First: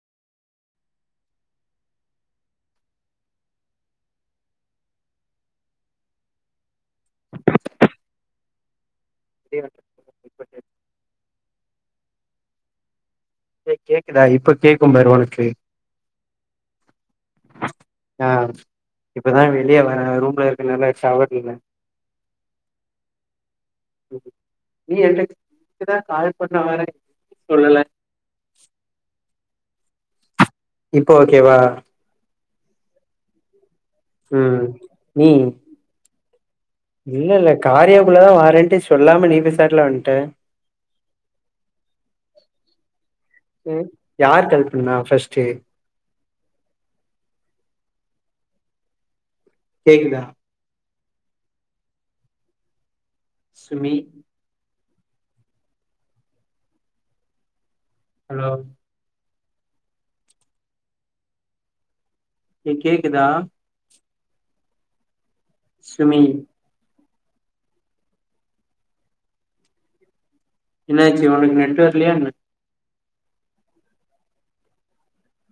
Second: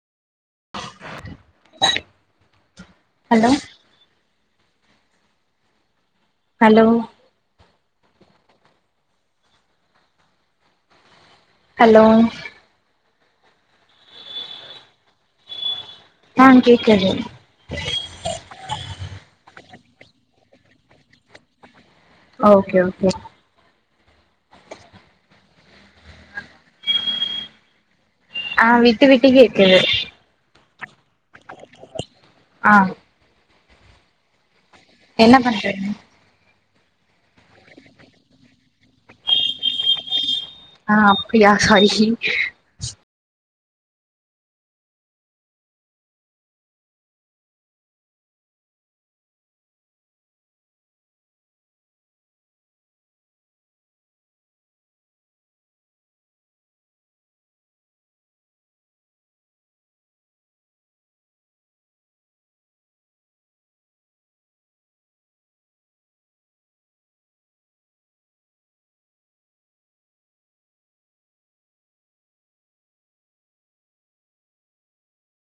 hello hello [inaudible] hello கேக்குதா இப்ப கேக்கும் பாரு உனக்கு ஆ கேக்குது ஆ இப்பதா வெளிய வர ரூம்ல இருக்கனால டவர்ல்ல ஓகே ஓகே நீ எனக்குதா கால் பண்ண வர சொல்லல ஆ விட்டு விட்டு கேக்குது இப்ப ஓகேவா ஆ ம் என்ன ம் பண்றீங்க இல்ல இல்ல காரியாக்குள்ளதா வாரென்ட்டு சொல்லாம நீ பெசாட்ல வன்ட்ட ஆ அப்டியா சாரி யாரு கால் பண்ணா ஃபஸ்ட்டு கேக்குதா சுமி ஹலோ ஏ கேக்குதா சுமி என்னாச்சி ஒனக்கு நெட்டு வர்லயாயென்ன